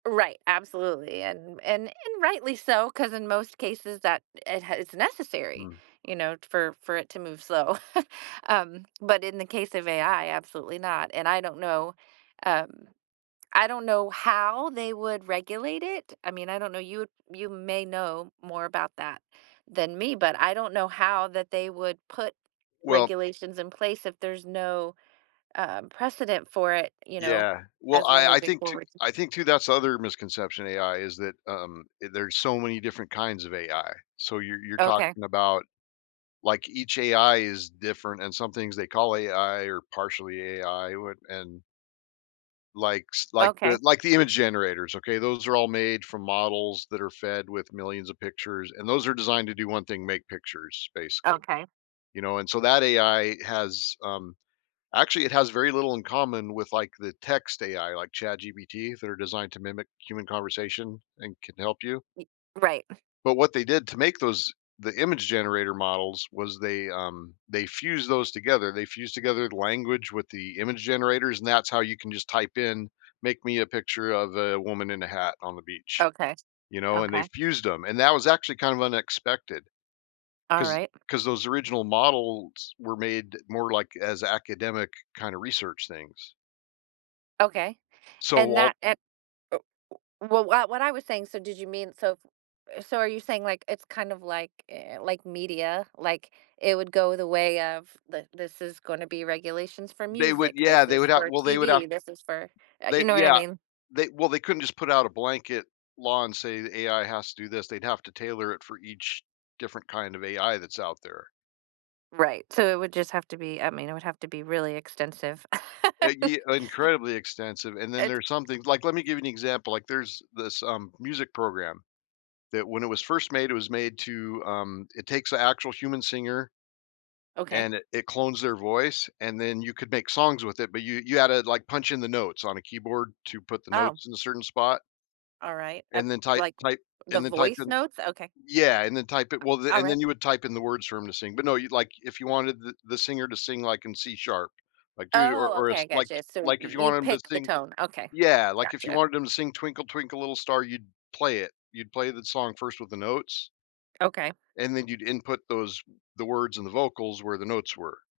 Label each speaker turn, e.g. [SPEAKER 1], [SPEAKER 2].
[SPEAKER 1] Right, absolutely, and and and rightly so, 'cause in most cases that it has it's necessary,
[SPEAKER 2] Mm.
[SPEAKER 1] you know, t for for it to move slow, um, but in the case of AI, absolutely not, and I don't know um, I don't know how they would regulate it. I mean, I don't know, you you may know more about that than me, but I don't know how that they would put
[SPEAKER 2] Well
[SPEAKER 1] regulations in place if there's no, um, precedent for it, you know,
[SPEAKER 2] Yeah, well,
[SPEAKER 1] as we're
[SPEAKER 2] I I
[SPEAKER 1] moving
[SPEAKER 2] think to
[SPEAKER 1] forward.
[SPEAKER 2] I think, too, that's the other misconception of AI is that, um, eh, there's so many different kinds of AI. So you're you're
[SPEAKER 1] Okay.
[SPEAKER 2] talking about like each AI is different and some things they call AI or partially AI w and Like s like
[SPEAKER 1] Okay.
[SPEAKER 2] the like the image generators, okay? Those are all made from models that are fed with millions of pictures, and those are designed to do one thing: make pictures, basically,
[SPEAKER 1] Okay.
[SPEAKER 2] you know? And so, that AI has, um actually it has very little in common with, like, the text AI like ChatGPT that are designed to mimic human conversation and can help you.
[SPEAKER 1] Mm right.
[SPEAKER 2] But what they did to make those the image generator models was they, um they fused those together. They fused together the language with the image generators, and that's how you can just type in, "Make me a picture of a woman in a hat on the beach,"
[SPEAKER 1] Okay.
[SPEAKER 2] you know, and they
[SPEAKER 1] Okay.
[SPEAKER 2] fused them, and that was actually kind of unexpected,
[SPEAKER 1] All
[SPEAKER 2] 'cause
[SPEAKER 1] right.
[SPEAKER 2] 'cause those original models were made more like as academic kind of research things.
[SPEAKER 1] Okay.
[SPEAKER 2] So,
[SPEAKER 1] And
[SPEAKER 2] while
[SPEAKER 1] that and oh, uh, well, what what I was saying, so did you mean, so eh, so are you saying, like, it's kind of like eh, like media, like, it would go the way of, "Th this is gonna be regulations for
[SPEAKER 2] They would
[SPEAKER 1] music,
[SPEAKER 2] yeah,
[SPEAKER 1] this
[SPEAKER 2] they
[SPEAKER 1] is
[SPEAKER 2] would have
[SPEAKER 1] for
[SPEAKER 2] well, they would have
[SPEAKER 1] TV, this is for" Uh, you
[SPEAKER 2] They
[SPEAKER 1] know what I
[SPEAKER 2] yeah,
[SPEAKER 1] mean?
[SPEAKER 2] they well, they couldn't just put out a blanket law and say the AI has to do this, they'd have to tailor it for each different kind of AI that's out there.
[SPEAKER 1] Right, so it would just have to be I mean, it would have to be really extensive.
[SPEAKER 2] Uh, ye incredibly extensive, and then
[SPEAKER 1] It
[SPEAKER 2] there's something like, let me give you an example, like there's this, um, music program that when it was first made, it was made to, um it takes the actual human singer
[SPEAKER 1] Okay.
[SPEAKER 2] and it it clones their voice, and then you could make songs with it, but you you had to, like, punch in the notes on a keyboard to put the
[SPEAKER 1] Oh.
[SPEAKER 2] notes in a certain spot
[SPEAKER 1] All right. Uh
[SPEAKER 2] and then type
[SPEAKER 1] like,
[SPEAKER 2] type
[SPEAKER 1] the
[SPEAKER 2] and then type
[SPEAKER 1] voice
[SPEAKER 2] in
[SPEAKER 1] notes? Okay.
[SPEAKER 2] Yeah, and then type it well,
[SPEAKER 1] All
[SPEAKER 2] and
[SPEAKER 1] right.
[SPEAKER 2] then you would type in the words for him to sing, but no, you'd like if you wanted the the singer to sing, like, in C sharp, like, dude or
[SPEAKER 1] Oh,
[SPEAKER 2] or
[SPEAKER 1] okay, I
[SPEAKER 2] it's
[SPEAKER 1] got
[SPEAKER 2] like
[SPEAKER 1] you. So, you
[SPEAKER 2] like if you
[SPEAKER 1] you
[SPEAKER 2] want him to
[SPEAKER 1] picked the
[SPEAKER 2] sing
[SPEAKER 1] tone. Okay.
[SPEAKER 2] Yeah, like if you
[SPEAKER 1] Gotcha.
[SPEAKER 2] wanted him to sing Twinkle Twinkle Little Star, you'd play it. You'd play the song first with the notes
[SPEAKER 1] Okay.
[SPEAKER 2] and then you'd input those the words and the vocals where the notes were.